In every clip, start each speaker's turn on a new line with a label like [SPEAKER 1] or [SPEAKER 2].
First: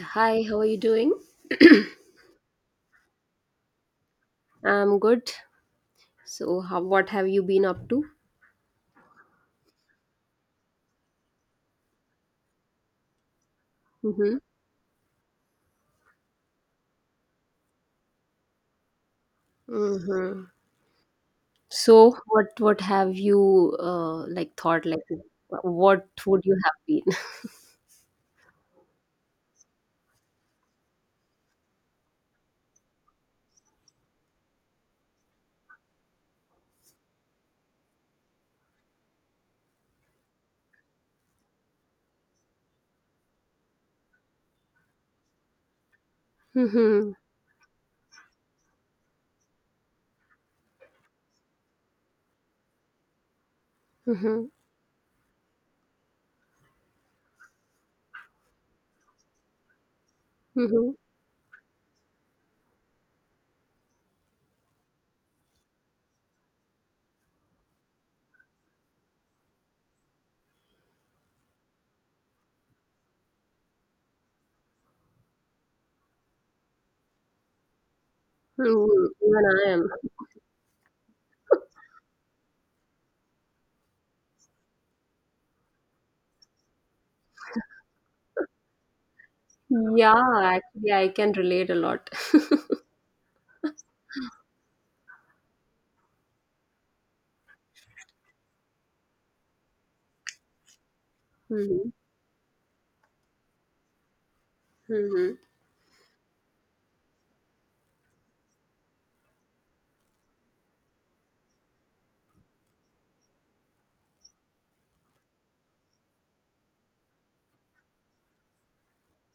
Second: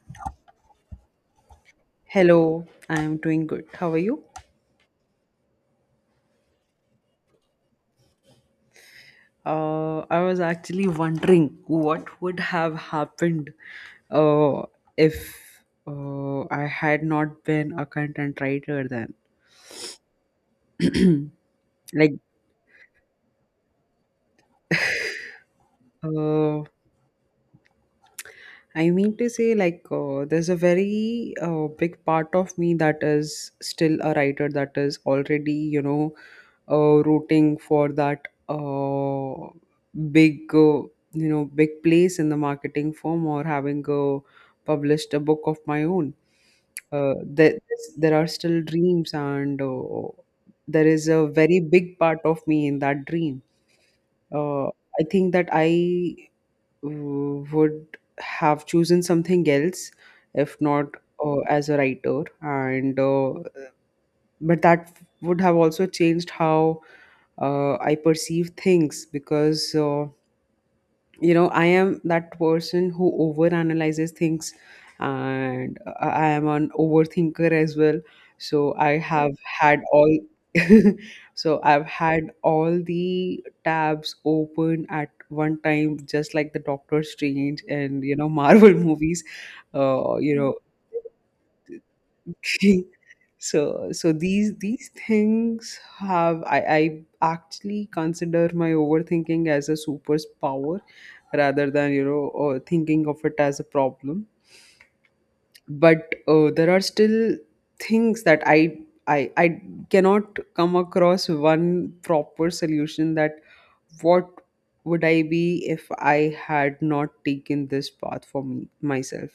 [SPEAKER 1] Hi, how are you doing?
[SPEAKER 2] Hello, I'm doing good. How are you?
[SPEAKER 1] I'm good. So, what have you been up to?
[SPEAKER 2] I was actually wondering what would have happened
[SPEAKER 1] Mm-hmm.
[SPEAKER 2] uh, if I had not been a content writer then.
[SPEAKER 1] Mm-hmm.
[SPEAKER 2] like,
[SPEAKER 1] So, what have you like thought? What would you
[SPEAKER 2] uh,
[SPEAKER 1] have been?
[SPEAKER 2] I mean to say, like, there's a very big part of me that is still a writer that is already, you know, rooting for that big, you know, big place in the marketing firm or having published a book of my own.
[SPEAKER 1] Mm-hmm.
[SPEAKER 2] Uh, there, there are still dreams, and there is a very big part of me in that dream.
[SPEAKER 1] Mm-hmm.
[SPEAKER 2] Uh, I think that I would have chosen something else if not
[SPEAKER 1] Mm-hmm.
[SPEAKER 2] as a writer, and but that would have also changed how I perceive things, because you know, I am that person who overanalyzes things, and I am an overthinker as well. So I have
[SPEAKER 1] Even
[SPEAKER 2] had
[SPEAKER 1] I
[SPEAKER 2] all So I've had all the tabs open at one time, just like the Doctor Strange and, you know, Marvel movies.
[SPEAKER 1] am. Yeah,
[SPEAKER 2] You know,
[SPEAKER 1] actually, I can relate a lot.
[SPEAKER 2] so these things have, I actually consider my overthinking as a superpower rather
[SPEAKER 1] Mm-hmm.
[SPEAKER 2] than, you know, thinking of it as a problem.
[SPEAKER 1] Mm-hmm.
[SPEAKER 2] But there are still things that I cannot come across one proper solution, that what would I be if I had not taken this path for me myself.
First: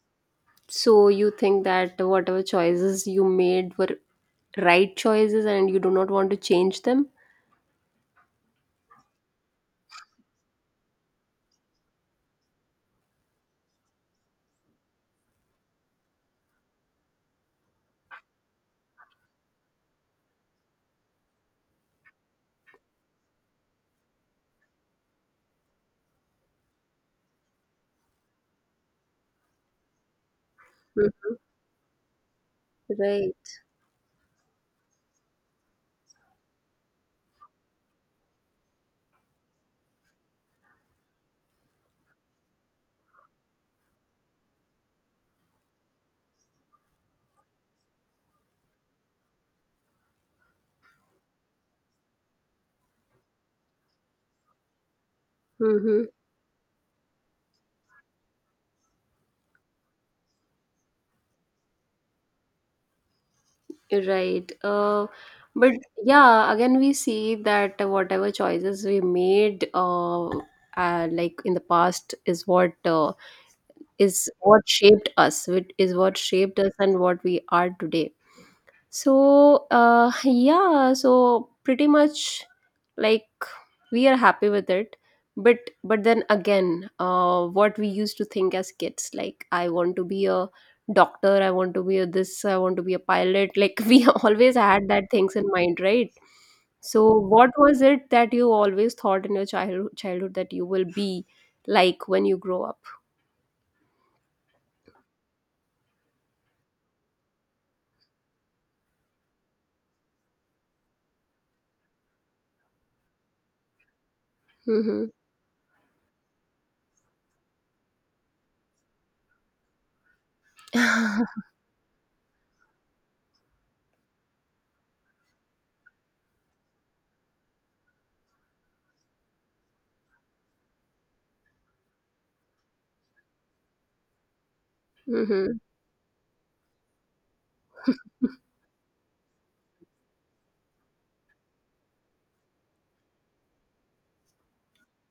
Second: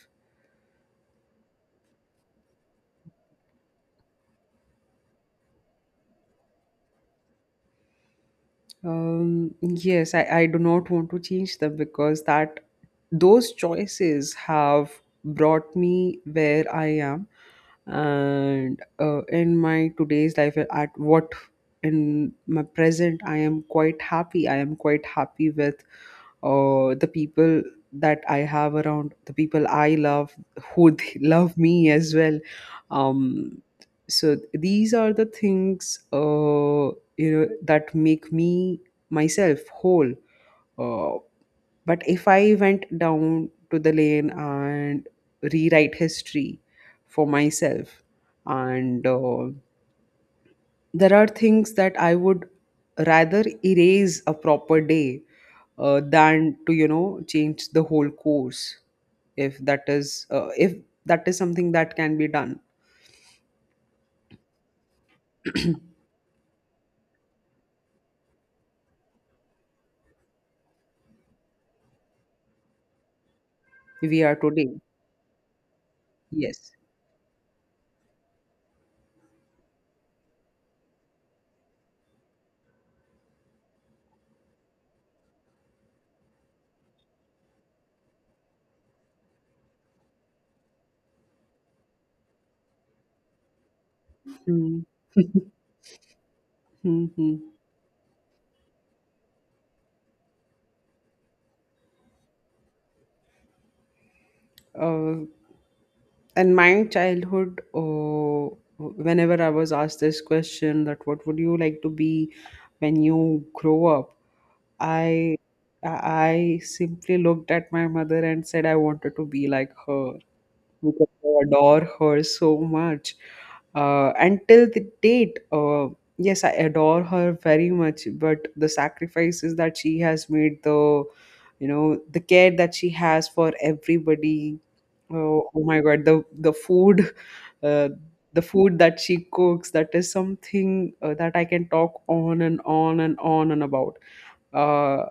[SPEAKER 1] So, you think that whatever choices you made were right choices, and you do not want to change them?
[SPEAKER 2] Yes, I do not want to change them, because that those choices have brought me where I am, and in my today's life at what, in my present I am quite happy. I am quite happy with the people that I have around, the people I love, who they
[SPEAKER 1] Mm.
[SPEAKER 2] love me as well.
[SPEAKER 1] Right.
[SPEAKER 2] Um, so these are the things you know, that make me myself whole. Uh, but if I went down to the lane and rewrite history for myself, and there are things that I would rather erase a proper day
[SPEAKER 1] Mm-hmm.
[SPEAKER 2] than to, you know, change the whole course, if that is something that can be done.
[SPEAKER 1] Right. But yeah, again, we see that whatever choices we made, like in the past,
[SPEAKER 2] We
[SPEAKER 1] is
[SPEAKER 2] are
[SPEAKER 1] what
[SPEAKER 2] today,
[SPEAKER 1] shaped us. It is what shaped
[SPEAKER 2] yes.
[SPEAKER 1] us and what we are today. So, yeah, so pretty much like we are happy with it. But but then again, what we used to think as kids, like I want to be a doctor, I want to be a this, I want to be a pilot. Like we always had that things in mind, right? So
[SPEAKER 2] Mm.
[SPEAKER 1] what was it that you always thought in your childhood that you will be like when you grow up?
[SPEAKER 2] Uh, in my childhood, whenever I was asked this question, that what would you like to be when you grow up,
[SPEAKER 1] Mm-hmm.
[SPEAKER 2] I I simply looked at my mother and said I wanted to be like her, because I adore her so much. Until the date, yes, I adore her very much, but the sacrifices that she has made, the you know, the care that she has for everybody. Oh,
[SPEAKER 1] Mm-hmm.
[SPEAKER 2] oh my God, the food, uh, the food that she cooks, that is something that I can talk on and on and on and about. Uh,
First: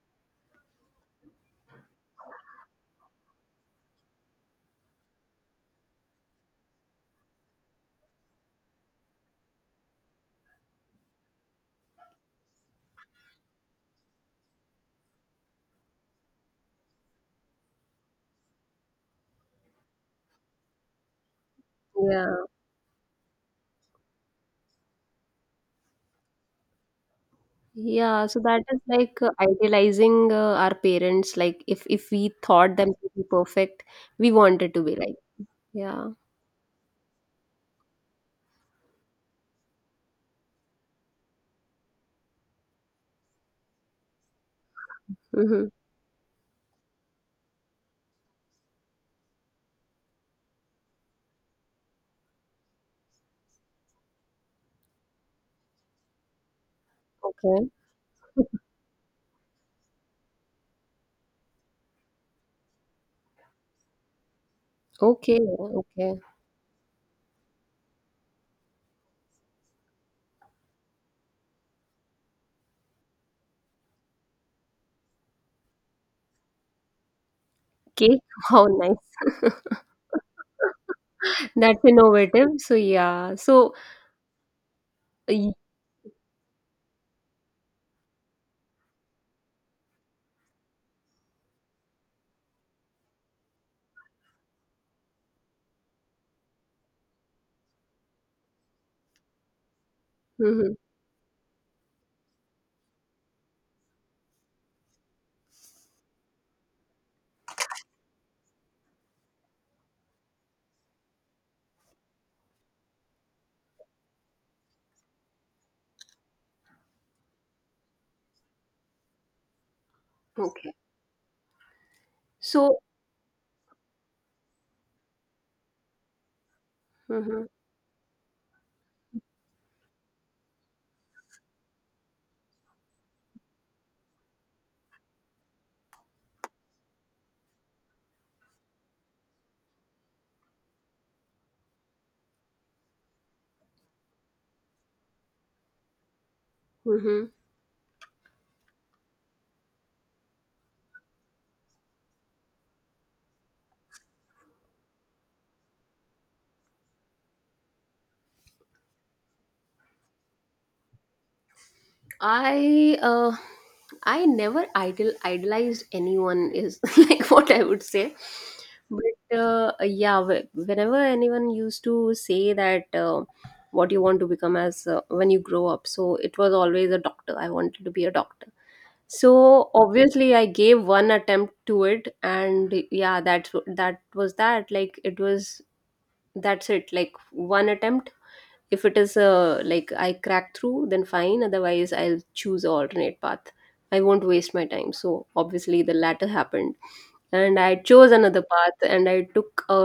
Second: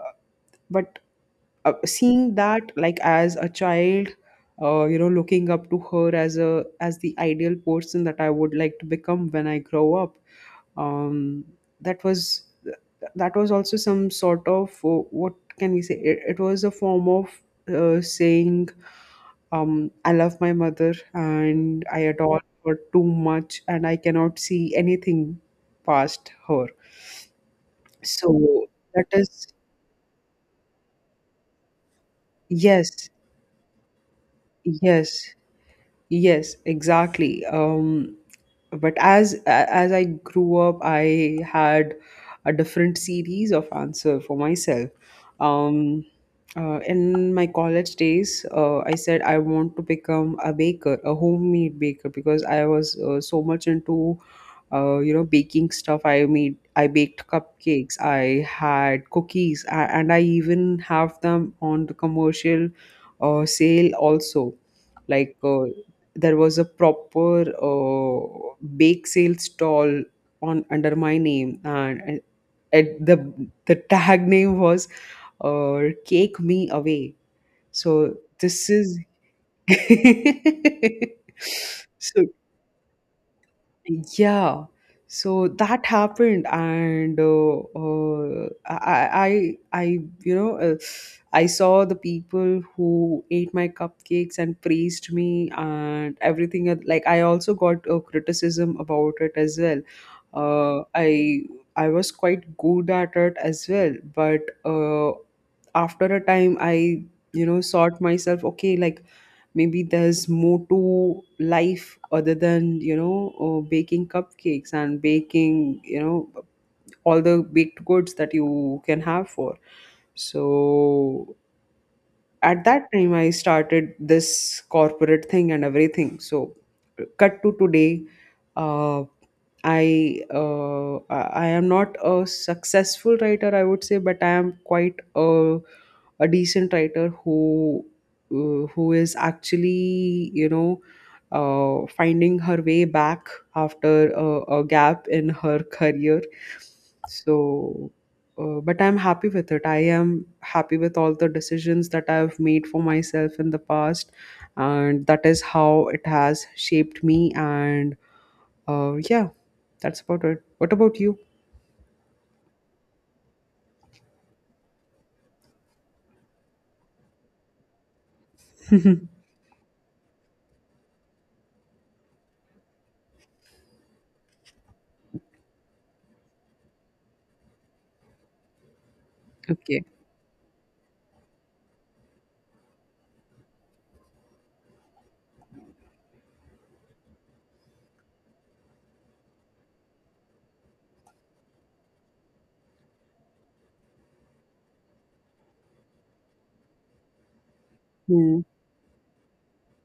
[SPEAKER 2] but seeing that, like as a child, you know, looking up to her as a as the ideal person that I would like to become when I grow up, um, that was, that was also some sort of what can we say? It was a form of saying, I love my mother and I adore
[SPEAKER 1] Yeah.
[SPEAKER 2] her too much, and I cannot see anything past her.
[SPEAKER 1] Yeah, so that
[SPEAKER 2] So
[SPEAKER 1] is
[SPEAKER 2] that
[SPEAKER 1] like
[SPEAKER 2] is,
[SPEAKER 1] idealizing our parents. Like if we thought them
[SPEAKER 2] yes,
[SPEAKER 1] to be perfect, we wanted to be like.
[SPEAKER 2] yes,
[SPEAKER 1] Yeah.
[SPEAKER 2] yes, exactly. But as I grew up, I had a different series of answer for myself.
[SPEAKER 1] Mm-hmm.
[SPEAKER 2] Um, in my college days, I said I want to become a baker, a homemade baker, because I was so much into, you know, baking stuff. I baked
[SPEAKER 1] Okay.
[SPEAKER 2] cupcakes, I had cookies, and I even have them on the commercial sale also, like
[SPEAKER 1] Okay. Okay.
[SPEAKER 2] there was a proper bake sale stall on under my name, and it, the the tag name was Cake Me Away. So
[SPEAKER 1] Cake. How
[SPEAKER 2] this
[SPEAKER 1] nice.
[SPEAKER 2] is
[SPEAKER 1] That's
[SPEAKER 2] so
[SPEAKER 1] innovative. So yeah. So.
[SPEAKER 2] yeah, so that happened, and you know, I saw the people who ate my cupcakes and praised me and everything. Like I also got a criticism about it as well.
[SPEAKER 1] Mm.
[SPEAKER 2] Uh, I, I was quite good at it as well, but after a time, you know, sought myself. Okay, like maybe there's more to life other than, you know, baking cupcakes and baking, you know, all the baked goods that you can have for.
[SPEAKER 1] Okay.
[SPEAKER 2] So at
[SPEAKER 1] So.
[SPEAKER 2] that time I started this corporate thing and everything. So cut to today, uh, I am not a successful writer, I would say, but I am quite a decent writer who is actually, you know, finding her way back after a gap in her career.
[SPEAKER 1] Mm-hmm.
[SPEAKER 2] So, but I'm happy with it. I am happy with all the decisions that I've made for myself in the past, and that is how it has shaped me, and yeah, that's about it. What about you?
[SPEAKER 1] I uh I never idolized anyone is like what I would say. But yeah, whenever anyone used to say that what you want to become as when you grow up, so it was always a doctor. I wanted to be a doctor. So
[SPEAKER 2] Okay.
[SPEAKER 1] obviously, I gave one attempt to it, and yeah, that was that. Like it was that's it. Like one attempt if it is like I crack through, then fine, otherwise I'll choose an alternate path. I won't waste my time, so obviously the latter happened, and I chose
[SPEAKER 2] Hmm.
[SPEAKER 1] another path, and I took a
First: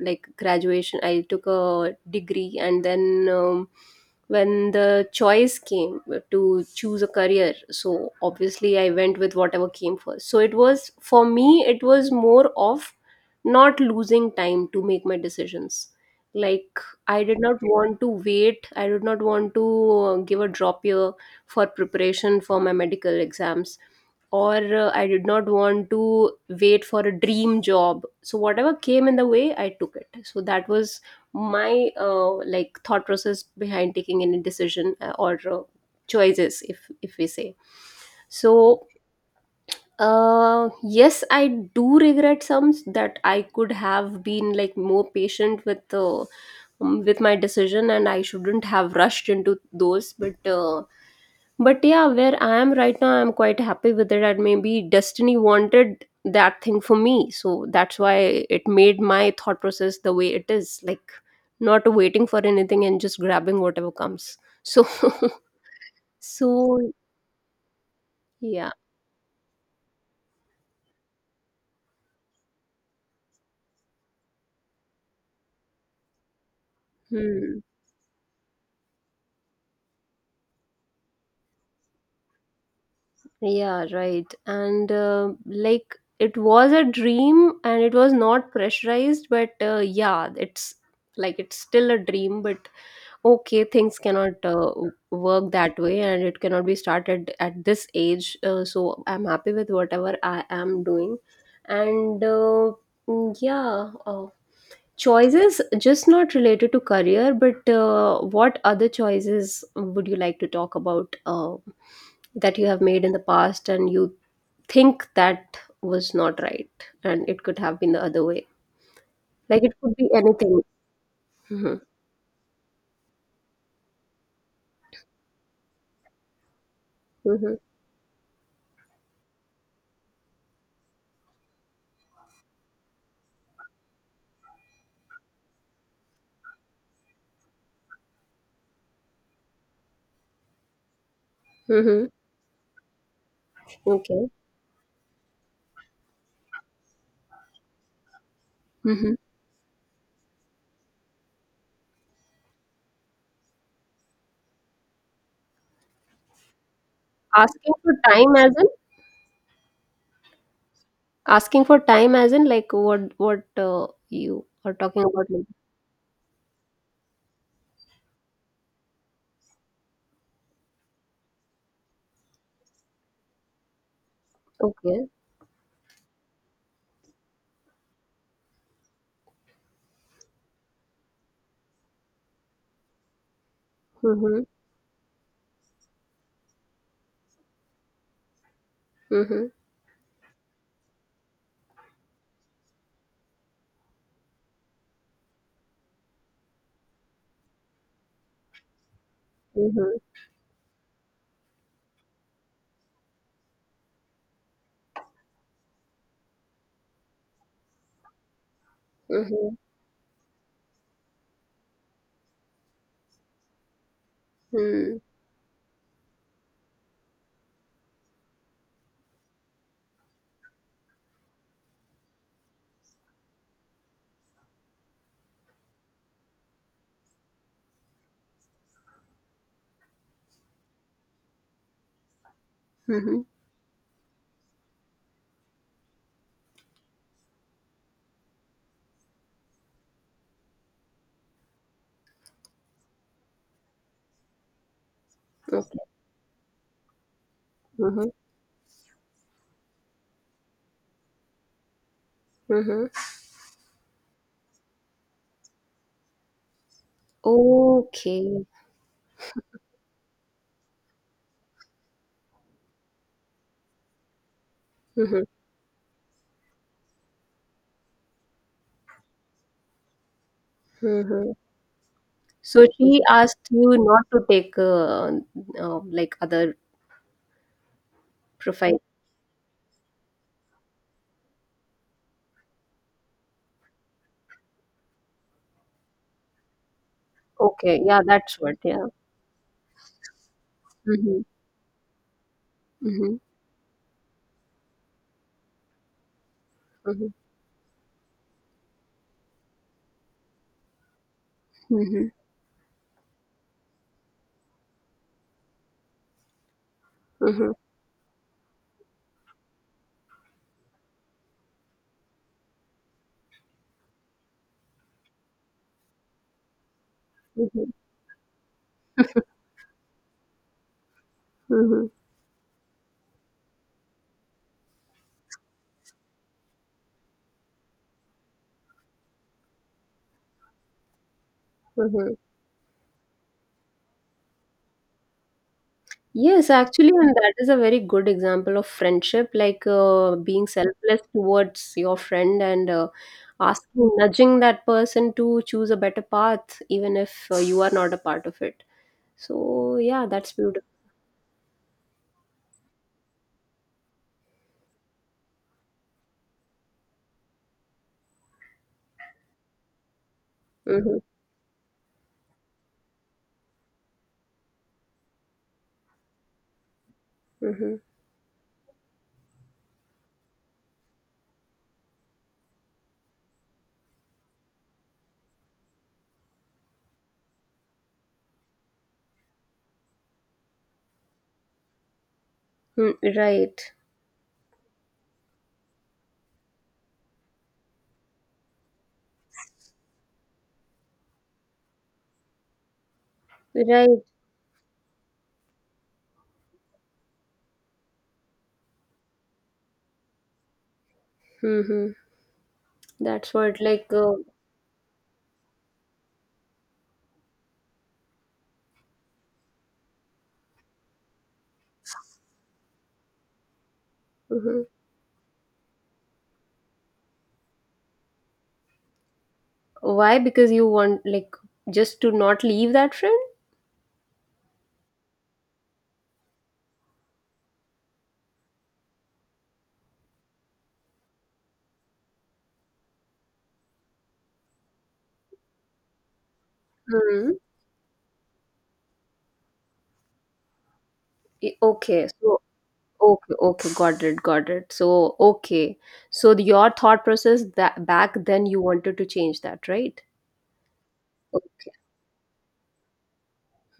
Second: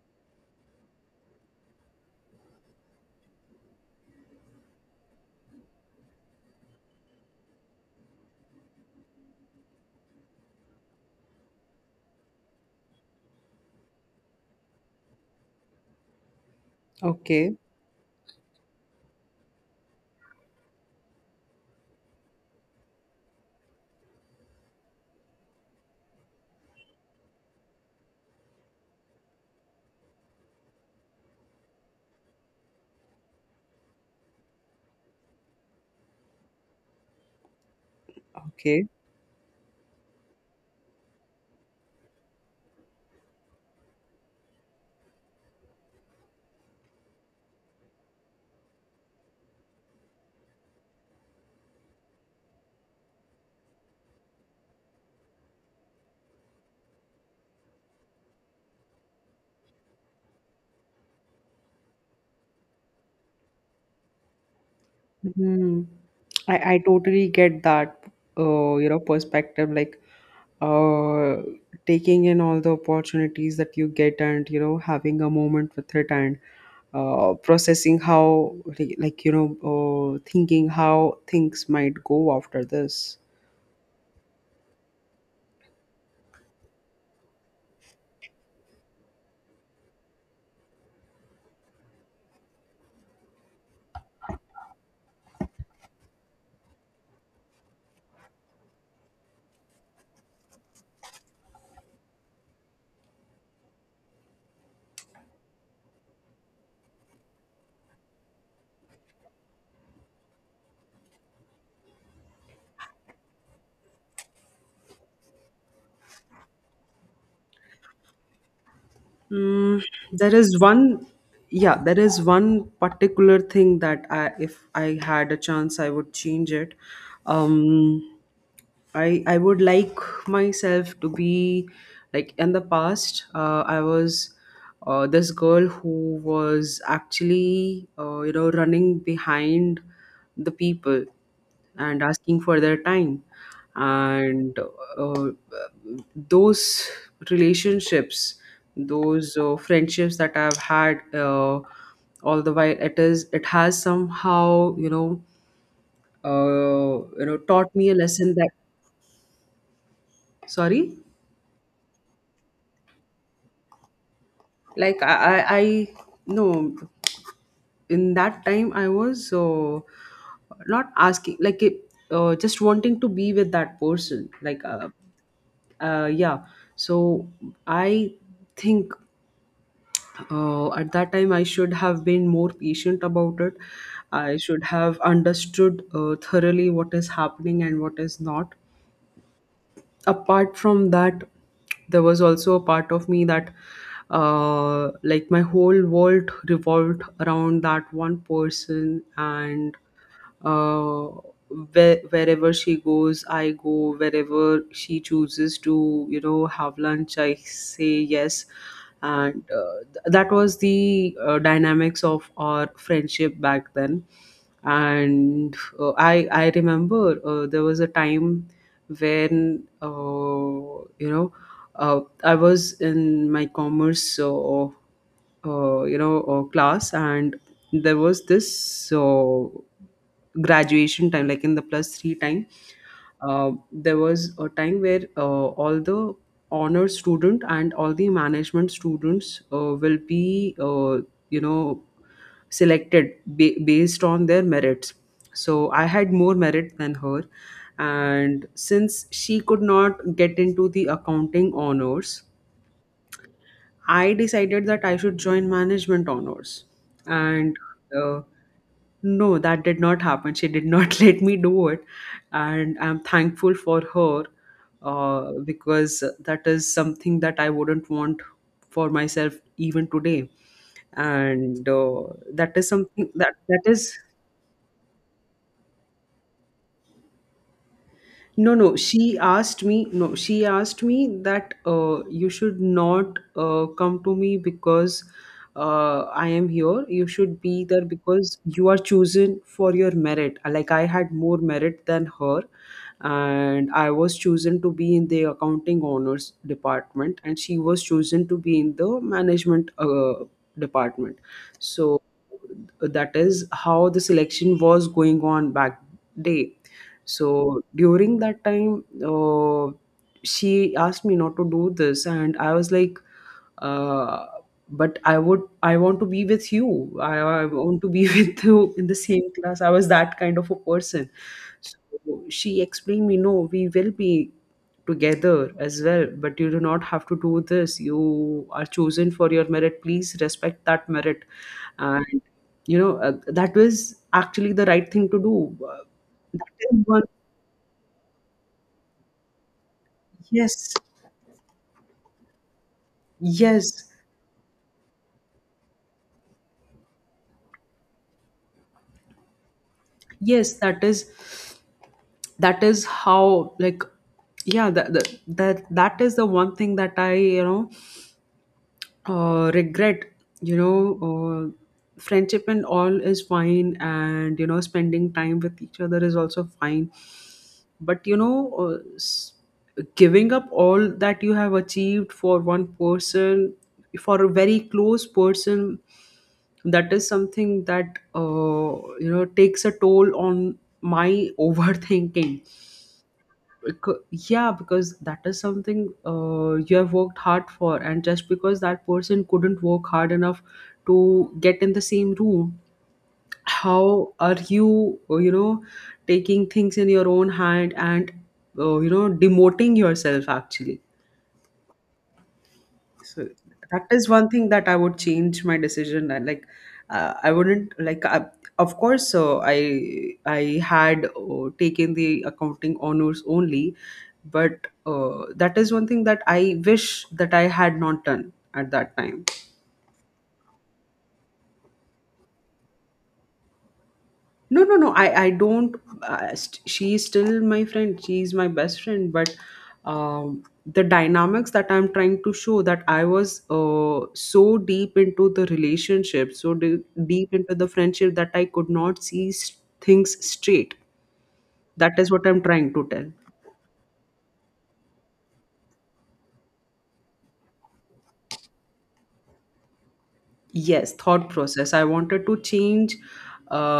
[SPEAKER 1] like graduation, I took a degree, and then when the choice came to choose a career, so obviously I went with whatever came first. So it was for me, it was more of not losing time to make my decisions. Like I did
[SPEAKER 2] Okay.
[SPEAKER 1] not want to wait. I did not want to give a drop year for preparation for my medical exams. Or I did not want to wait for a dream job. So whatever came in the way, I took it. So that was my like thought process behind taking any decision or choices, if we say.
[SPEAKER 2] Okay.
[SPEAKER 1] So yes, I do regret some that I could have been like more patient with my decision, and I shouldn't have rushed into those. But yeah, where I am right now, I'm quite happy with it. And maybe destiny wanted that thing for me, so that's why it made my thought process the way it is, like not waiting for anything and just grabbing whatever comes. So
[SPEAKER 2] Hmm. I
[SPEAKER 1] so
[SPEAKER 2] totally get that,
[SPEAKER 1] yeah.
[SPEAKER 2] you know, perspective, like uh, taking in all the opportunities that you get and, you know, having a moment with it and
[SPEAKER 1] Hmm.
[SPEAKER 2] processing how, like, you know, thinking how things might go after this.
[SPEAKER 1] Yeah, right. And like it was a dream and it was not pressurized, but yeah, it's like it's still a dream, but okay, things cannot work that way and it cannot be started at this age. So I'm happy with whatever I am doing. And uh, yeah, choices just not related to career, but what other choices would you like to talk about that you have made in the past and you think that was not right and it could have been the other way, like it
[SPEAKER 2] Mm,
[SPEAKER 1] could be
[SPEAKER 2] there is
[SPEAKER 1] anything.
[SPEAKER 2] one,
[SPEAKER 1] Hmm.
[SPEAKER 2] yeah, there is one particular thing that I, if I had a chance, I would change it.
[SPEAKER 1] Hmm.
[SPEAKER 2] Um, I would like myself to be like in the past. I was this girl who was actually you know, running behind the people and
[SPEAKER 1] Hmm.
[SPEAKER 2] asking for their time,
[SPEAKER 1] Okay.
[SPEAKER 2] and uh, those relationships,
[SPEAKER 1] Hmm.
[SPEAKER 2] those friendships that I've had. All the while it is, it has somehow, you know, you know, taught
[SPEAKER 1] Asking
[SPEAKER 2] me
[SPEAKER 1] for
[SPEAKER 2] a lesson
[SPEAKER 1] time
[SPEAKER 2] that.
[SPEAKER 1] as in
[SPEAKER 2] Sorry,
[SPEAKER 1] asking for time as in like what you are
[SPEAKER 2] like
[SPEAKER 1] talking about
[SPEAKER 2] I no, in that time I was not asking, like it, just wanting to be with that person, like
[SPEAKER 1] okay.
[SPEAKER 2] yeah. So I think at that time I should have been more patient about it. I
[SPEAKER 1] Mm-hmm.
[SPEAKER 2] should have understood thoroughly what is happening and what is not.
[SPEAKER 1] Mm-hmm.
[SPEAKER 2] Apart from that, there was also a part of me that like my whole world revolved around that one person, and
[SPEAKER 1] Mm-hmm.
[SPEAKER 2] uh wherever she goes I go, wherever she chooses to, you know, have lunch I say yes. And
[SPEAKER 1] Mm-hmm.
[SPEAKER 2] that was the dynamics of our friendship back then. And I remember there was a time when you know, I was in my commerce you know, class, and there was this graduation time, like in the plus three time.
[SPEAKER 1] Mm-hmm.
[SPEAKER 2] There was a time where all the honor student and all the management students will be you know, selected based on their merits.
[SPEAKER 1] Mm-hmm.
[SPEAKER 2] So
[SPEAKER 1] Okay.
[SPEAKER 2] I had more merit than her,
[SPEAKER 1] Mm-hmm.
[SPEAKER 2] and since she could not get into the accounting honors,
[SPEAKER 1] Mm-hmm.
[SPEAKER 2] I decided that I should join management honors. And uh,
[SPEAKER 1] Okay.
[SPEAKER 2] no, that did not happen. She did not let me do it, and I'm thankful for her,
[SPEAKER 1] Mm-hmm.
[SPEAKER 2] because that is something that I wouldn't want for myself even today.
[SPEAKER 1] Mm-hmm.
[SPEAKER 2] And that
[SPEAKER 1] So
[SPEAKER 2] is
[SPEAKER 1] she
[SPEAKER 2] something that,
[SPEAKER 1] asked
[SPEAKER 2] that
[SPEAKER 1] you
[SPEAKER 2] is.
[SPEAKER 1] not to take like other
[SPEAKER 2] No, no.
[SPEAKER 1] profiles.
[SPEAKER 2] She asked me. No, she asked me that, you should not come to me, because I am here. You should be
[SPEAKER 1] Okay,
[SPEAKER 2] there
[SPEAKER 1] yeah,
[SPEAKER 2] because
[SPEAKER 1] that's what,
[SPEAKER 2] you are
[SPEAKER 1] yeah.
[SPEAKER 2] chosen for your merit. Like I had
[SPEAKER 1] Mhm,
[SPEAKER 2] more merit than her,
[SPEAKER 1] mhm,
[SPEAKER 2] and I was chosen to be in the accounting honors
[SPEAKER 1] mhm,
[SPEAKER 2] department, and she was chosen to be in the management department. So
[SPEAKER 1] mhm,
[SPEAKER 2] that is how the selection was going on back day.
[SPEAKER 1] mhm,
[SPEAKER 2] So during that time, she asked me not to do this, and I was like, uh, but I would, I want to be with you. I
[SPEAKER 1] mhm,
[SPEAKER 2] want to be with you in the same class. I was that kind of a person.
[SPEAKER 1] mhm,
[SPEAKER 2] So she explained me, no, we will be together as well, but you do not have to do this. You are chosen for your merit. Please respect that merit.
[SPEAKER 1] mhm.
[SPEAKER 2] And, you know, that was actually the right thing to do. That
[SPEAKER 1] Yes,
[SPEAKER 2] is
[SPEAKER 1] actually,
[SPEAKER 2] one.
[SPEAKER 1] and that is a very good example of friendship, like being
[SPEAKER 2] Yes,
[SPEAKER 1] selfless towards your friend, and
[SPEAKER 2] yes,
[SPEAKER 1] asking, nudging that person to choose a better path, even if you are not a part of it. So, yeah, that's
[SPEAKER 2] yes.
[SPEAKER 1] beautiful.
[SPEAKER 2] That is, that is how, like, yeah, that is the one thing that I, you know, regret. You know,
[SPEAKER 1] Mm-hmm,
[SPEAKER 2] friendship and all is fine, and you know, spending time with each other is also fine.
[SPEAKER 1] mm-hmm.
[SPEAKER 2] But you know, giving up all that you have achieved for one person, for a very close person, that is something that you know takes a toll on my overthinking.
[SPEAKER 1] Mm, right,
[SPEAKER 2] Yeah, because that is something you have worked hard for, and just because that person couldn't work hard enough to get in the same room,
[SPEAKER 1] right.
[SPEAKER 2] how are you you know taking things in your own hand and you know demoting yourself actually.
[SPEAKER 1] Mm-hmm.
[SPEAKER 2] So
[SPEAKER 1] That's what,
[SPEAKER 2] that
[SPEAKER 1] like,
[SPEAKER 2] is one thing that I would change my decision. I wouldn't like of course I had taken the accounting honors only,
[SPEAKER 1] mhm.
[SPEAKER 2] but that is one thing that I wish that I had not done at that time.
[SPEAKER 1] Why? Because you want like just to not leave that friend?
[SPEAKER 2] No, no, no. I don't. She's still my friend. She's my best friend. But the dynamics that I'm trying to show, that I was so deep into the relationship, deep
[SPEAKER 1] Mm.
[SPEAKER 2] into the friendship that I could not see things straight.
[SPEAKER 1] I-
[SPEAKER 2] That
[SPEAKER 1] Okay.
[SPEAKER 2] is what I'm
[SPEAKER 1] So
[SPEAKER 2] trying to tell.
[SPEAKER 1] okay, okay, got it, got it. So okay. So the- your thought process that back then you wanted to change that, right?
[SPEAKER 2] Yes, thought process. I wanted to change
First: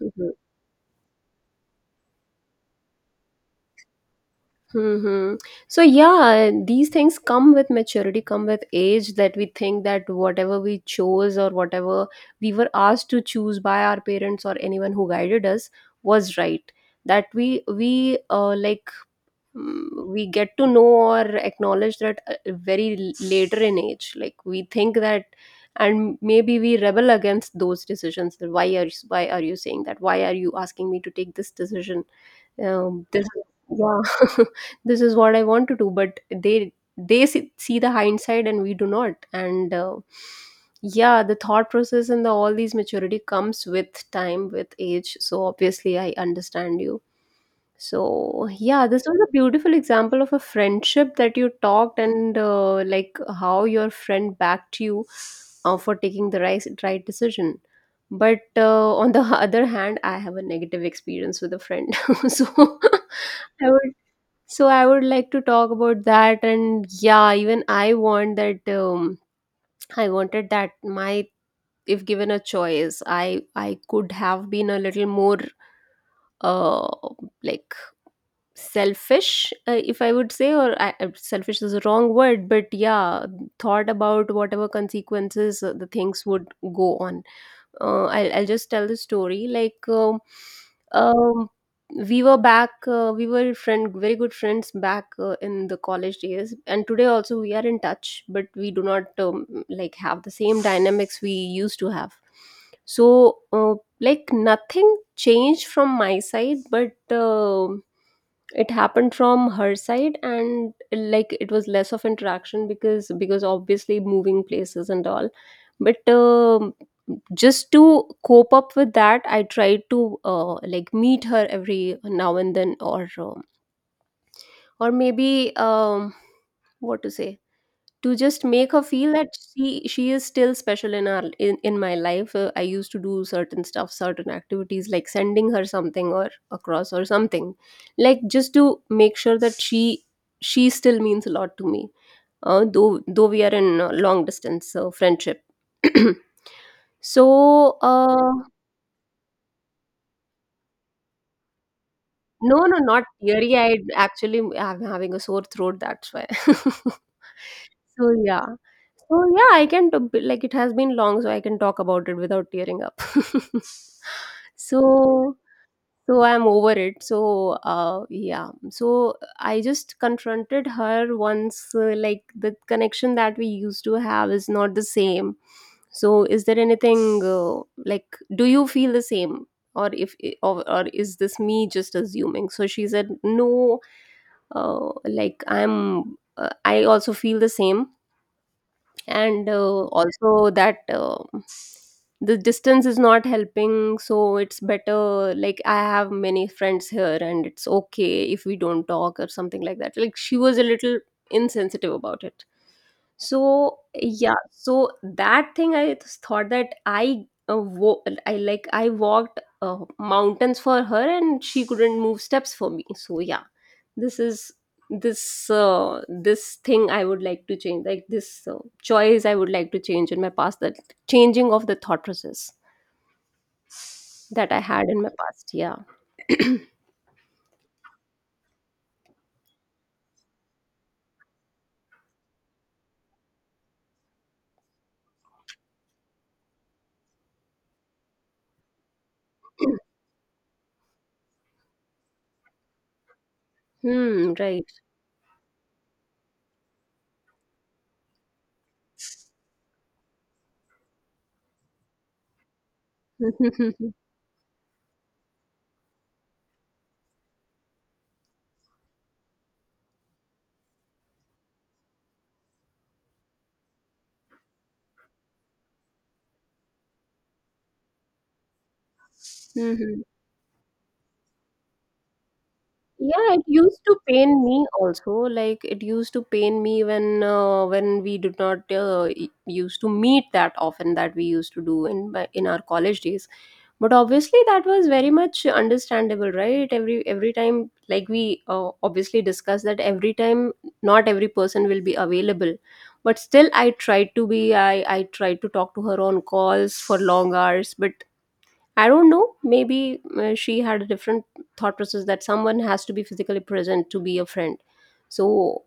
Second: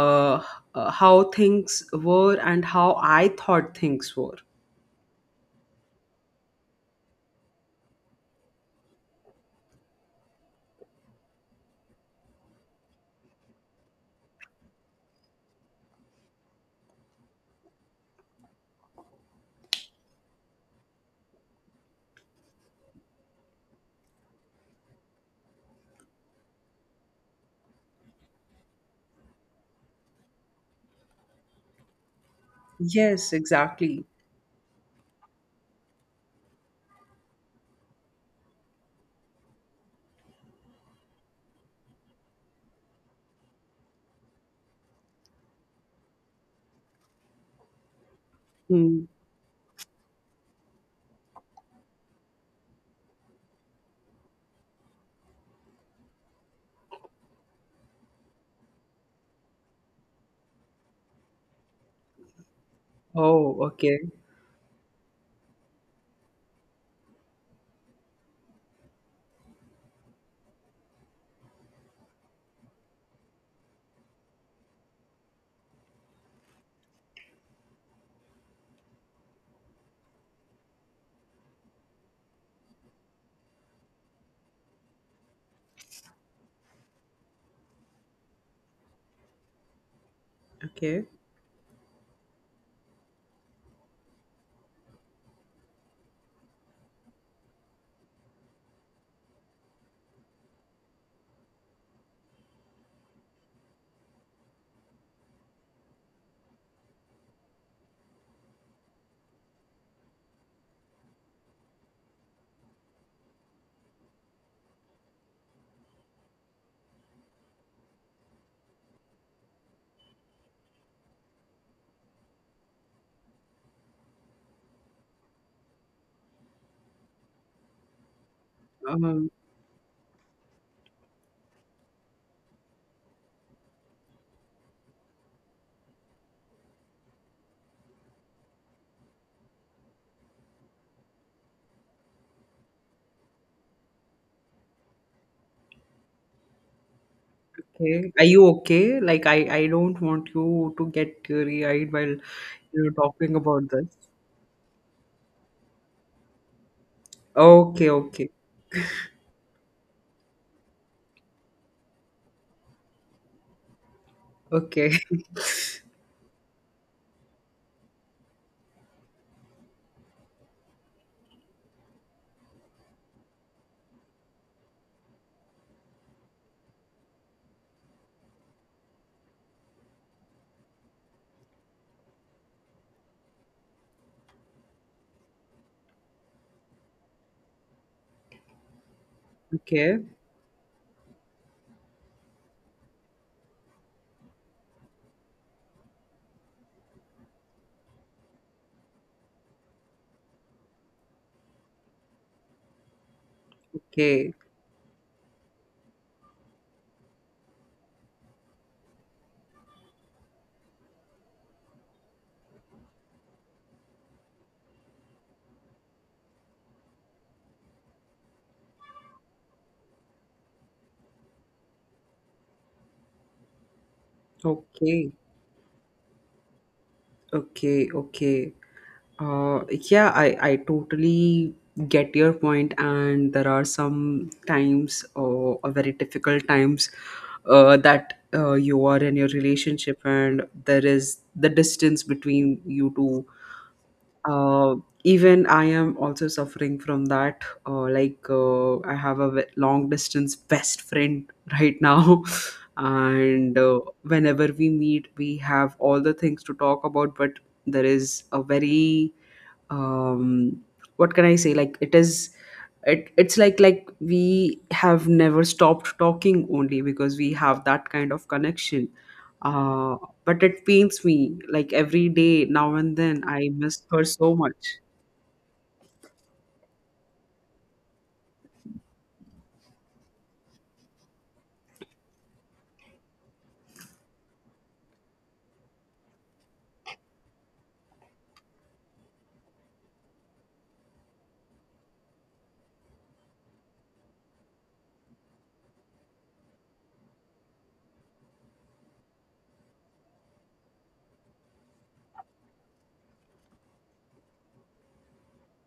[SPEAKER 1] Mm-hmm.
[SPEAKER 2] how things were and how I thought things were.
[SPEAKER 1] Mm-hmm. So yeah, these things come with maturity, come with age, that we think that whatever we chose or whatever we were asked to choose by our parents or anyone who guided us was right. That we Like mm, we get to know or acknowledge that very later in age, like we think that, and maybe we rebel against those decisions that why are you saying that, why are you asking me to take this decision, this
[SPEAKER 2] Yes, exactly.
[SPEAKER 1] yeah, this is what I want to do, but they see, see the hindsight, and we do not. And Yeah, the thought process and the all these maturity comes with time, with age, so obviously I understand you. So, yeah, this
[SPEAKER 2] Hmm.
[SPEAKER 1] was a beautiful example of a friendship that you talked, and like how your friend backed you for taking the right decision. But on the other hand, I have a negative experience with a friend. So,
[SPEAKER 2] Oh,
[SPEAKER 1] I would
[SPEAKER 2] okay.
[SPEAKER 1] so I would like to talk about that, and yeah, even I want that I wanted that my, if given a choice, I could have been a little more uh like selfish if I would say, selfish is a wrong word, but yeah, thought about whatever consequences the things would go on. I'll just tell the story like
[SPEAKER 2] Okay.
[SPEAKER 1] um we were back we were friend very good friends back in the college days, and today also we are in touch, but we do not like have the same dynamics we used to have. So like nothing changed from my side, but it happened from her side, and like it was less of interaction because obviously moving places and all, but just to cope up with that, I tried to like meet her every now and then, or maybe what to say, to just make her feel that
[SPEAKER 2] Um,
[SPEAKER 1] she is still special in my life. I used to do certain stuff, certain activities, like sending her something or across or something, like just to make sure that she still means a lot to me, though we are in long distance friendship. So
[SPEAKER 2] okay. Are you okay? Like, I don't want you to get teary-eyed while
[SPEAKER 1] no, no,
[SPEAKER 2] you're
[SPEAKER 1] not
[SPEAKER 2] talking
[SPEAKER 1] teary
[SPEAKER 2] about
[SPEAKER 1] eyed.
[SPEAKER 2] this.
[SPEAKER 1] Actually, I'm having a sore throat. That's why.
[SPEAKER 2] Okay,
[SPEAKER 1] So
[SPEAKER 2] okay,
[SPEAKER 1] yeah, I can like it has been long, so I can talk about it without tearing up.
[SPEAKER 2] okay,
[SPEAKER 1] So so I'm over it, so yeah, so I just confronted her once, like the connection that we used to have is not the same, so is there anything like do you feel the same, or if or, or is this me just assuming? So she said no, like I also feel the same, and uh,
[SPEAKER 2] okay,
[SPEAKER 1] also that the distance is not helping, so it's better, like I have many friends here, and it's okay if we don't talk or something like that. Like she was a little insensitive about it. So
[SPEAKER 2] okay,
[SPEAKER 1] yeah, so that thing I just thought that I, like I walked mountains for her, and she couldn't move steps for me. So yeah, this is this thing I would like to change. Like this choice I would like to change in my past. That changing of the thought process that I had in my
[SPEAKER 2] okay,
[SPEAKER 1] past. Yeah.
[SPEAKER 2] okay, okay. Yeah, I totally get your point, and there are some times, or very difficult times, that you are in your relationship, and there is the distance between you two.
[SPEAKER 1] Hmm. Right.
[SPEAKER 2] uh, Even I am also suffering from that. Like I have a long distance best friend right now, and whenever we meet, we have all the things to talk about. But there is a very, um what can I say, like it is, it's like we have never stopped talking only because we have that kind of connection. uh
[SPEAKER 1] Hmm.
[SPEAKER 2] but it pains me, like every day now and then
[SPEAKER 1] Yeah, it
[SPEAKER 2] I
[SPEAKER 1] used
[SPEAKER 2] miss
[SPEAKER 1] to
[SPEAKER 2] her so
[SPEAKER 1] pain me
[SPEAKER 2] much.
[SPEAKER 1] also. Like it used to pain me when we did not used to meet that often that we used to do in our college days. But obviously that was very much understandable, right? Every time, like we obviously discussed that every time, not every person will be available. But still, I tried to be. I tried to talk to her on calls for long hours, but I don't know. Maybe she had a different thought process that someone has to be physically present to be a friend. So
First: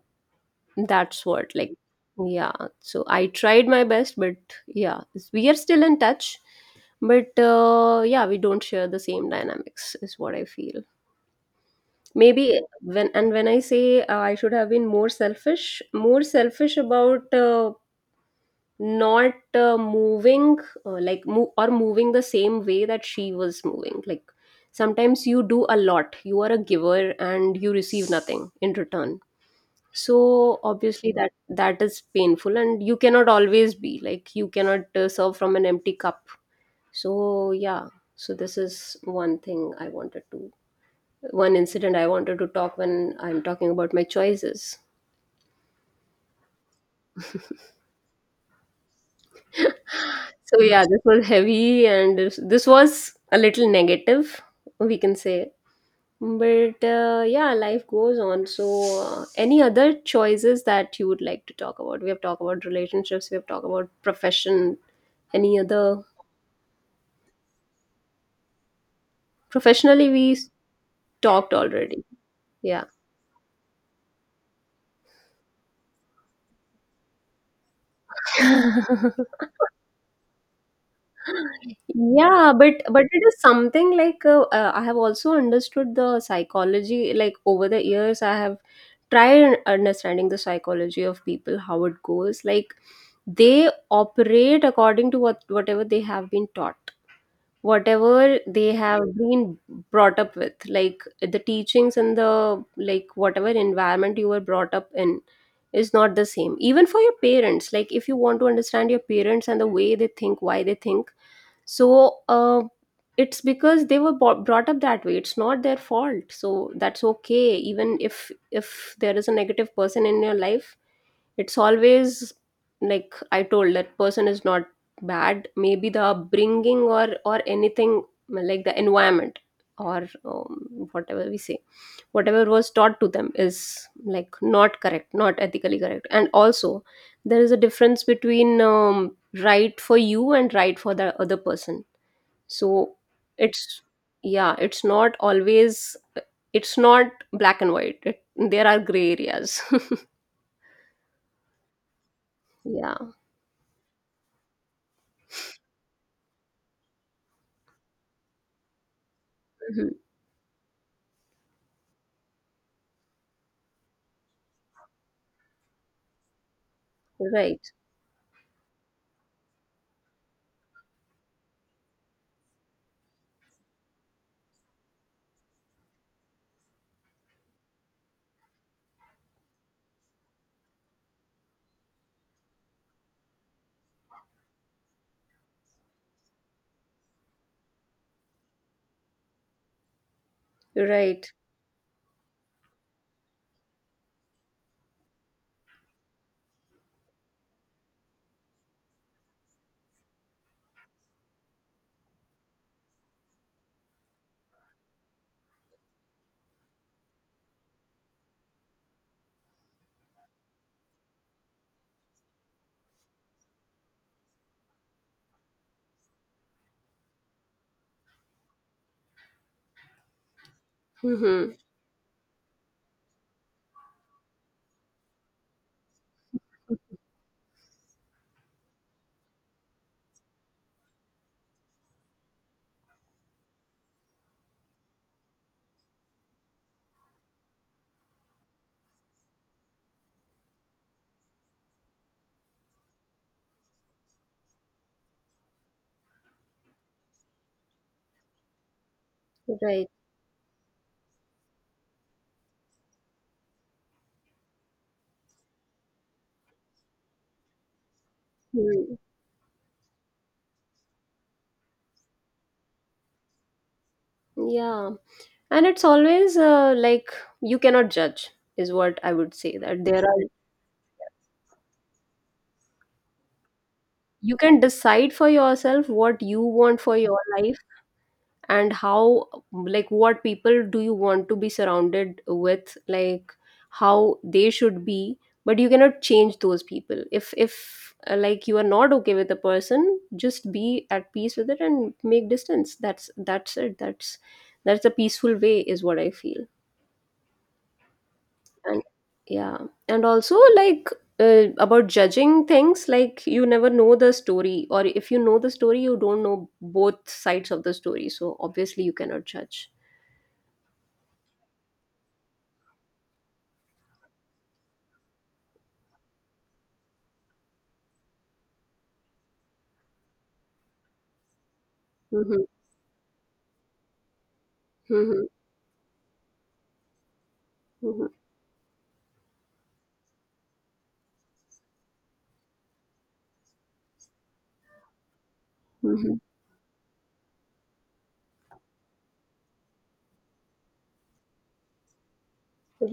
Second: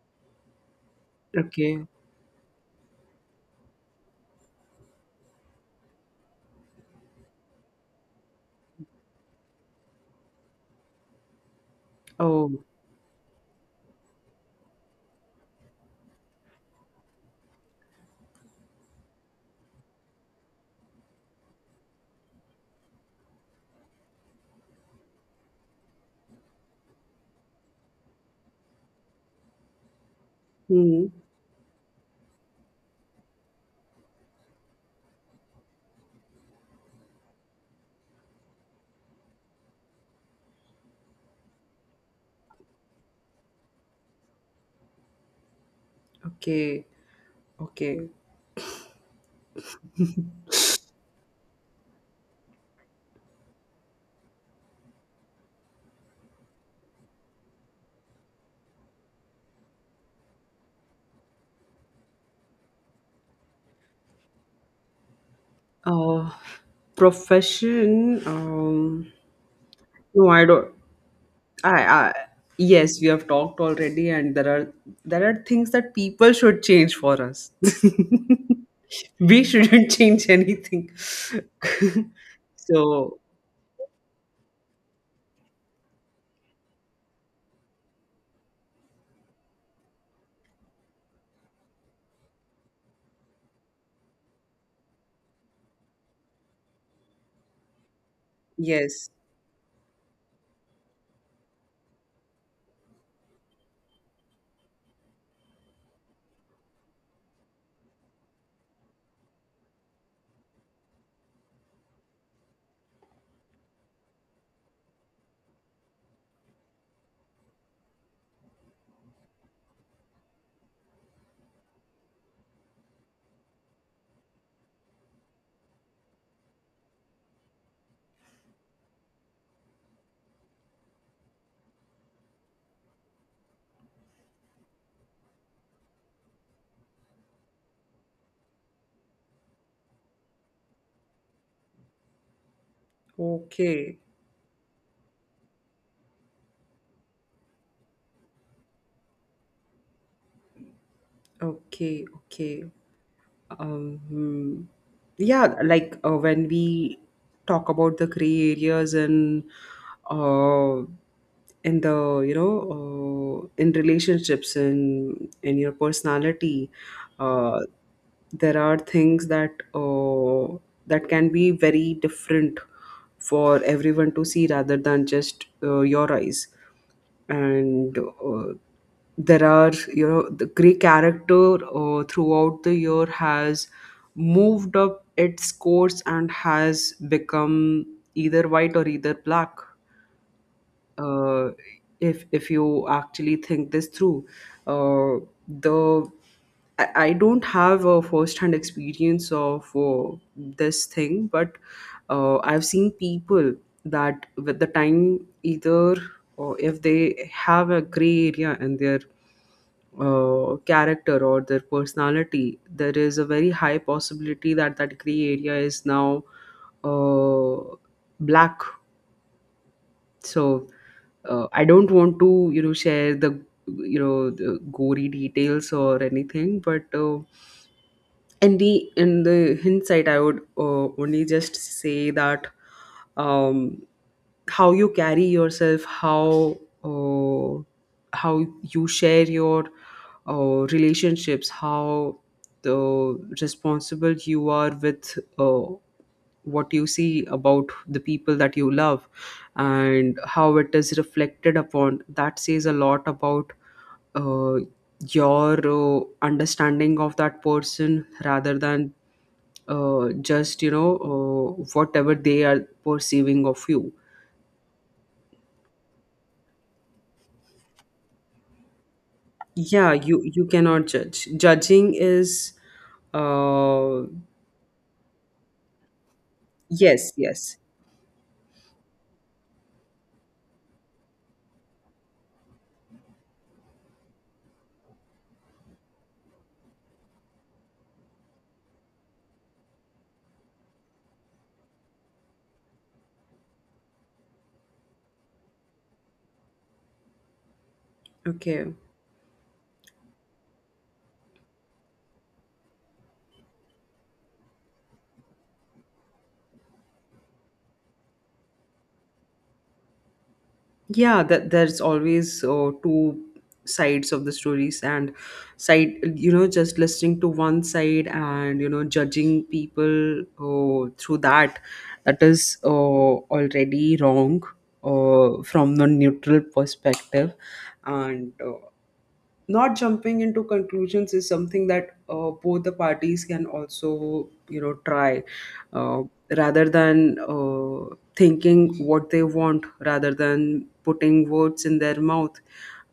[SPEAKER 1] that's what, like,
[SPEAKER 2] Okay.
[SPEAKER 1] yeah. So I tried my best, but yeah, we are still in touch. But yeah, we don't share the same dynamics, is what I feel.
[SPEAKER 2] Oh,
[SPEAKER 1] Maybe when and when I say I should have been more selfish, about not moving like or moving the same way that she was moving. Like, sometimes you do a lot, you are a giver and you receive nothing in return, so
[SPEAKER 2] hmm.
[SPEAKER 1] obviously that is painful, and you cannot always be like you cannot serve from an empty cup. So yeah. so this is one thing I wanted to one incident I wanted to talk when I'm talking about my choices.
[SPEAKER 2] Okay, okay.
[SPEAKER 1] So yeah, this was heavy, and this was a little negative, we can say. But yeah, life goes on. So, any other choices that you would like to talk about? We have talked about relationships. We have talked about profession. Any other.
[SPEAKER 2] uh Profession.
[SPEAKER 1] Professionally
[SPEAKER 2] No,
[SPEAKER 1] we
[SPEAKER 2] I don't.
[SPEAKER 1] talked
[SPEAKER 2] I,
[SPEAKER 1] already.
[SPEAKER 2] I
[SPEAKER 1] Yeah.
[SPEAKER 2] yes, we have talked already, and there are, there are things that people should change for us. We shouldn't change anything.
[SPEAKER 1] Yeah, but
[SPEAKER 2] So
[SPEAKER 1] it is something like I have also understood the psychology. Like, over the years, I have tried understanding the psychology of people, how it goes. Like, they operate according to whatever they have been taught, whatever they have
[SPEAKER 2] yes,
[SPEAKER 1] been brought up with, like the teachings, and the like whatever environment you were brought up in is not the same even for your parents. Like, if you want to understand your parents and the way they think, why they think. So it's because they were brought up that way, it's not their fault, so that's okay. Even if there is a negative person in your life, it's always, like I told, that person is not bad. Maybe the upbringing, or anything, like the environment, or whatever we say, whatever was taught to them is like not correct, not ethically correct. And also, there is a difference between right for you and right for the other person. So it's
[SPEAKER 2] okay,
[SPEAKER 1] yeah, it's not always, it's not black and white. There are gray areas.
[SPEAKER 2] okay, okay.
[SPEAKER 1] Yeah.
[SPEAKER 2] Um, hmm, yeah, like when we talk about the gray areas and
[SPEAKER 1] Mhm.
[SPEAKER 2] uh, in the you know in relationships and in your personality, uh,
[SPEAKER 1] Right.
[SPEAKER 2] there are things that that can be very different for everyone to see rather than just your eyes. And there are you know the Grey character throughout the year has moved up its course and has become either white or either black.
[SPEAKER 1] Right.
[SPEAKER 2] uh, if you actually think this through, uh, the I don't have a first-hand experience of this thing, but I've seen people that with the time, either, or if they have a gray area in their character or their personality, there is a very high possibility that that gray area is now, uh, black. So
[SPEAKER 1] Hmm.
[SPEAKER 2] I don't want to, you know, share the, you know, the gory details or anything, but and the in the hindsight I would only just say that, um how you carry yourself, uh, how you share your relationships, how the responsible you are with uh, what you see about the people that you love,
[SPEAKER 1] Right.
[SPEAKER 2] and how it is reflected upon, that says a lot about uh, your understanding of that person, rather than
[SPEAKER 1] Mm.
[SPEAKER 2] just you know whatever they are perceiving of you.
[SPEAKER 1] Yeah. And it's always like you cannot judge, is what I would say.
[SPEAKER 2] Yeah, you you cannot judge. Judging is uh
[SPEAKER 1] You can decide for yourself what you want for
[SPEAKER 2] yes,
[SPEAKER 1] your
[SPEAKER 2] yes.
[SPEAKER 1] life, and how, like, what people do you want to be surrounded with, like how they should be. But you cannot change those people. If like, you are not okay with a person, just be at peace with it and make distance. That's it. That's a peaceful way is what I feel.
[SPEAKER 2] Okay.
[SPEAKER 1] And yeah, and also, like, about judging things. Like, you never know the story, or if you know the story, you don't know both sides of the story, so obviously you cannot judge.
[SPEAKER 2] Yeah, that there's always two sides of the stories, and side you know just listening to one side and you know judging people through that, that
[SPEAKER 1] Mhm.
[SPEAKER 2] is already wrong,
[SPEAKER 1] Mhm,
[SPEAKER 2] from the neutral perspective.
[SPEAKER 1] mhm,
[SPEAKER 2] And not jumping into conclusions is something that both the parties can also you know try, uh,
[SPEAKER 1] mhm.
[SPEAKER 2] rather than thinking what they want, rather than putting words in their mouth.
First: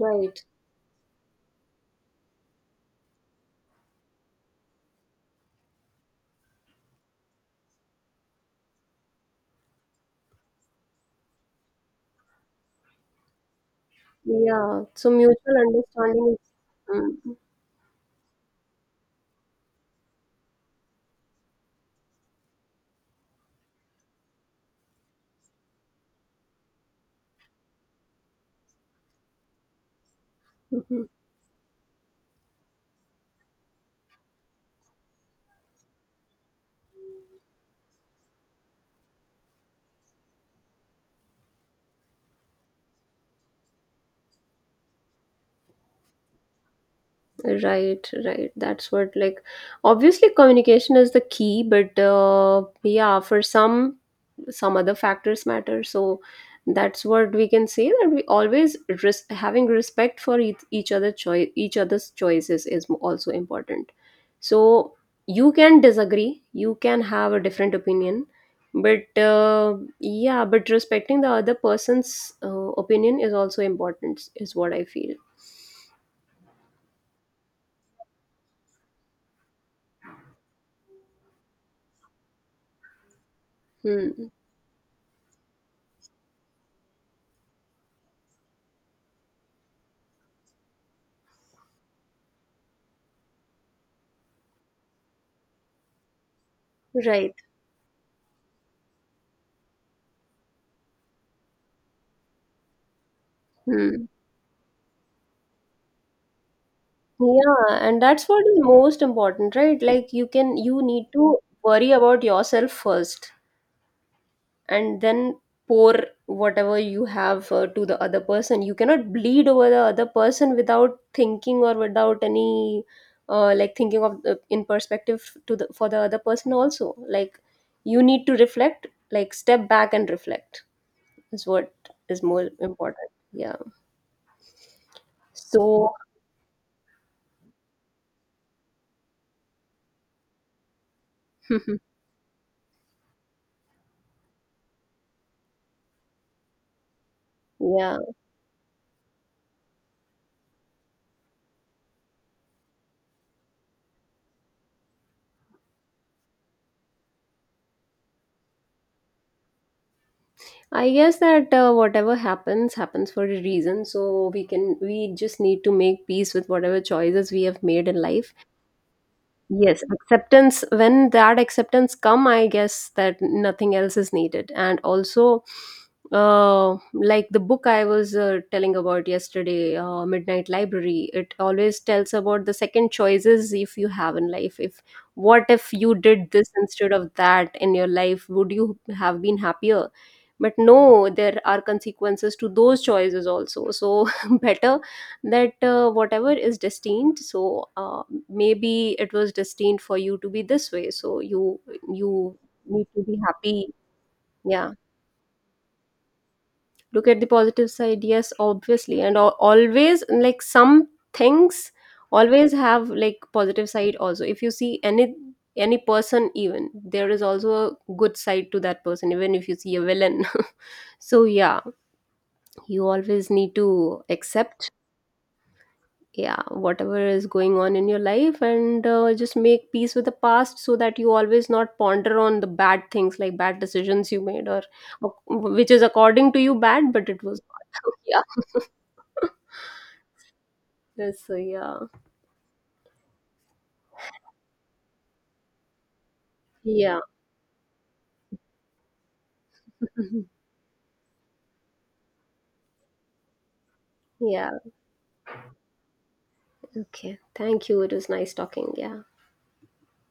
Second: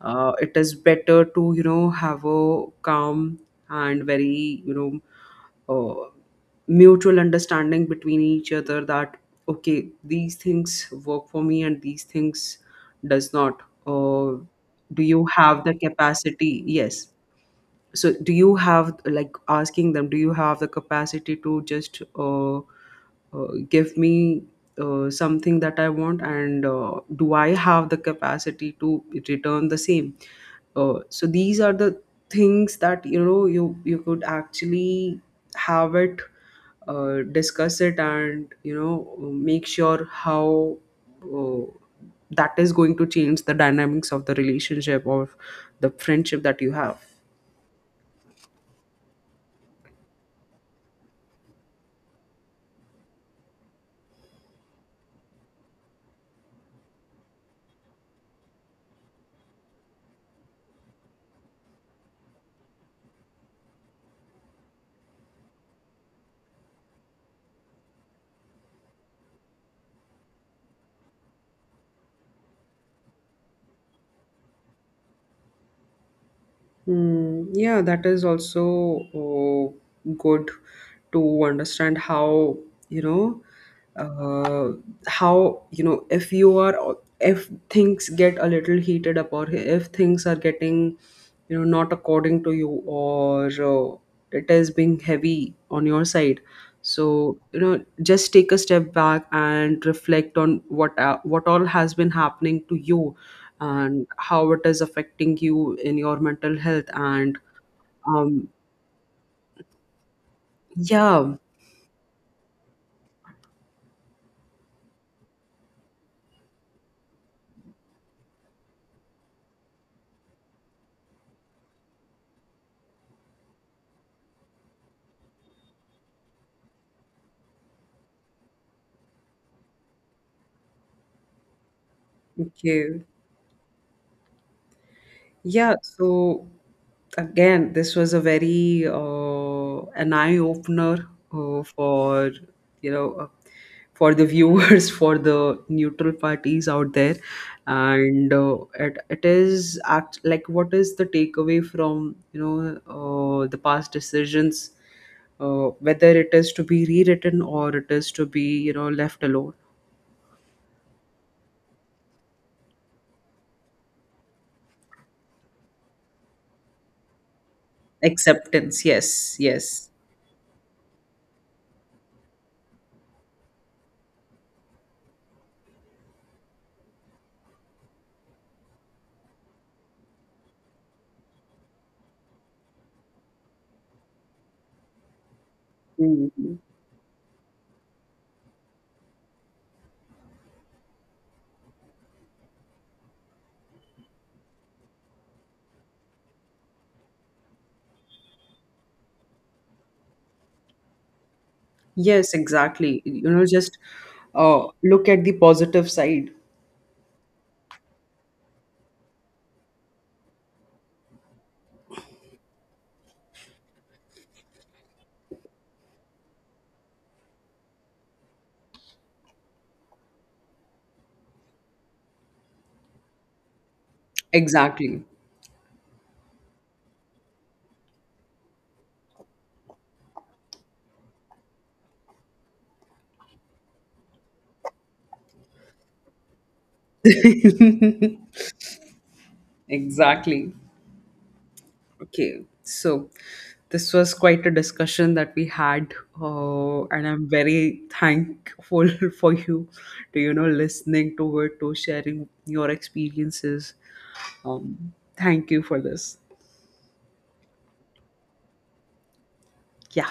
[SPEAKER 2] It is better to you know have a calm and very you know uh, mutual understanding between each other, that okay, these things work for me and these things does not. uh,
[SPEAKER 1] Yeah.
[SPEAKER 2] do
[SPEAKER 1] So
[SPEAKER 2] you
[SPEAKER 1] mutual
[SPEAKER 2] have the
[SPEAKER 1] understanding is.
[SPEAKER 2] capacity? Yes.
[SPEAKER 1] Mm,
[SPEAKER 2] So do you have, like asking them, do you have the capacity to just give me something that I want, and do I have the capacity to return the same?
[SPEAKER 1] mhm.
[SPEAKER 2] So these are the things that you know you could actually have it, discuss it, and you know make sure how uh, that is going to change the dynamics of the relationship or the friendship that you have.
[SPEAKER 1] Right, right. That's what, like, obviously communication is the key, but yeah, for some other factors matter, so that's what we can say, that we always having respect for each other choice each other's choices is also important. So you can disagree, you can have a different opinion, but yeah, but respecting the other person's opinion is also important, is what I feel.
[SPEAKER 2] Hmm, yeah, that is also good to understand you know,
[SPEAKER 1] Hmm.
[SPEAKER 2] uh, how, you know, if you are, if things get a little heated up, or if things are getting, you know, not according to you, or it is being heavy on your side.
[SPEAKER 1] Right.
[SPEAKER 2] So, you know, just take a step back and reflect on what all has been happening to you,
[SPEAKER 1] Hmm.
[SPEAKER 2] and how it is affecting you in your mental health and
[SPEAKER 1] Yeah, and that's what
[SPEAKER 2] um
[SPEAKER 1] is most important, right? Like, you need
[SPEAKER 2] yeah.
[SPEAKER 1] to worry about yourself first. And then pour whatever you have to the other person. You cannot bleed over the other person without thinking, or without any like thinking of in perspective to the for the other person also, like you need to reflect, like step back and reflect, is what is more
[SPEAKER 2] Okay.
[SPEAKER 1] important, yeah.
[SPEAKER 2] Yeah,
[SPEAKER 1] So
[SPEAKER 2] so again, this was a very an eye opener, for you know for the viewers, for the neutral parties out there,
[SPEAKER 1] yeah,
[SPEAKER 2] and it it is act like, what is the takeaway from you know the past decisions, whether it is to be rewritten or it is to be you know left alone.
[SPEAKER 1] I guess that whatever happens happens for a reason, so we just need to make peace with whatever choices we have made in life.
[SPEAKER 2] Acceptance, yes,
[SPEAKER 1] Yes,
[SPEAKER 2] yes.
[SPEAKER 1] acceptance, when that acceptance come, I guess that nothing else is needed. And also, like the book I was telling about yesterday, Midnight Library, it always tells about the second choices if you have in life. If What if you did this
[SPEAKER 2] Mhm.
[SPEAKER 1] instead of that in your life, would you have been happier? But no, there are consequences to those choices also. So better that whatever is destined, so maybe it was destined for you to be this way, so you
[SPEAKER 2] Yes,
[SPEAKER 1] you need
[SPEAKER 2] exactly.
[SPEAKER 1] to be
[SPEAKER 2] You know,
[SPEAKER 1] happy.
[SPEAKER 2] just
[SPEAKER 1] Yeah,
[SPEAKER 2] look at the positive side.
[SPEAKER 1] look at the positive side, yes, obviously, and always, like some things always have like positive side also, if you see any person, even there is also a good side to that person, even if you see a villain. So yeah, you always need to accept,
[SPEAKER 2] Exactly.
[SPEAKER 1] yeah, whatever is going on in your life, and just make peace with the past, so that you always not ponder on the bad things, like bad decisions you made, or which is according to you bad but it was not. Yeah.
[SPEAKER 2] Exactly.
[SPEAKER 1] Yes, so yeah,
[SPEAKER 2] Okay. So this was quite a discussion that we had,
[SPEAKER 1] yeah.
[SPEAKER 2] and I'm very thankful for you to, you know, listening to it, to sharing your experiences.
[SPEAKER 1] Yeah,
[SPEAKER 2] Thank you for this.
[SPEAKER 1] okay, thank you. It was nice talking. Yeah.
[SPEAKER 2] Yeah.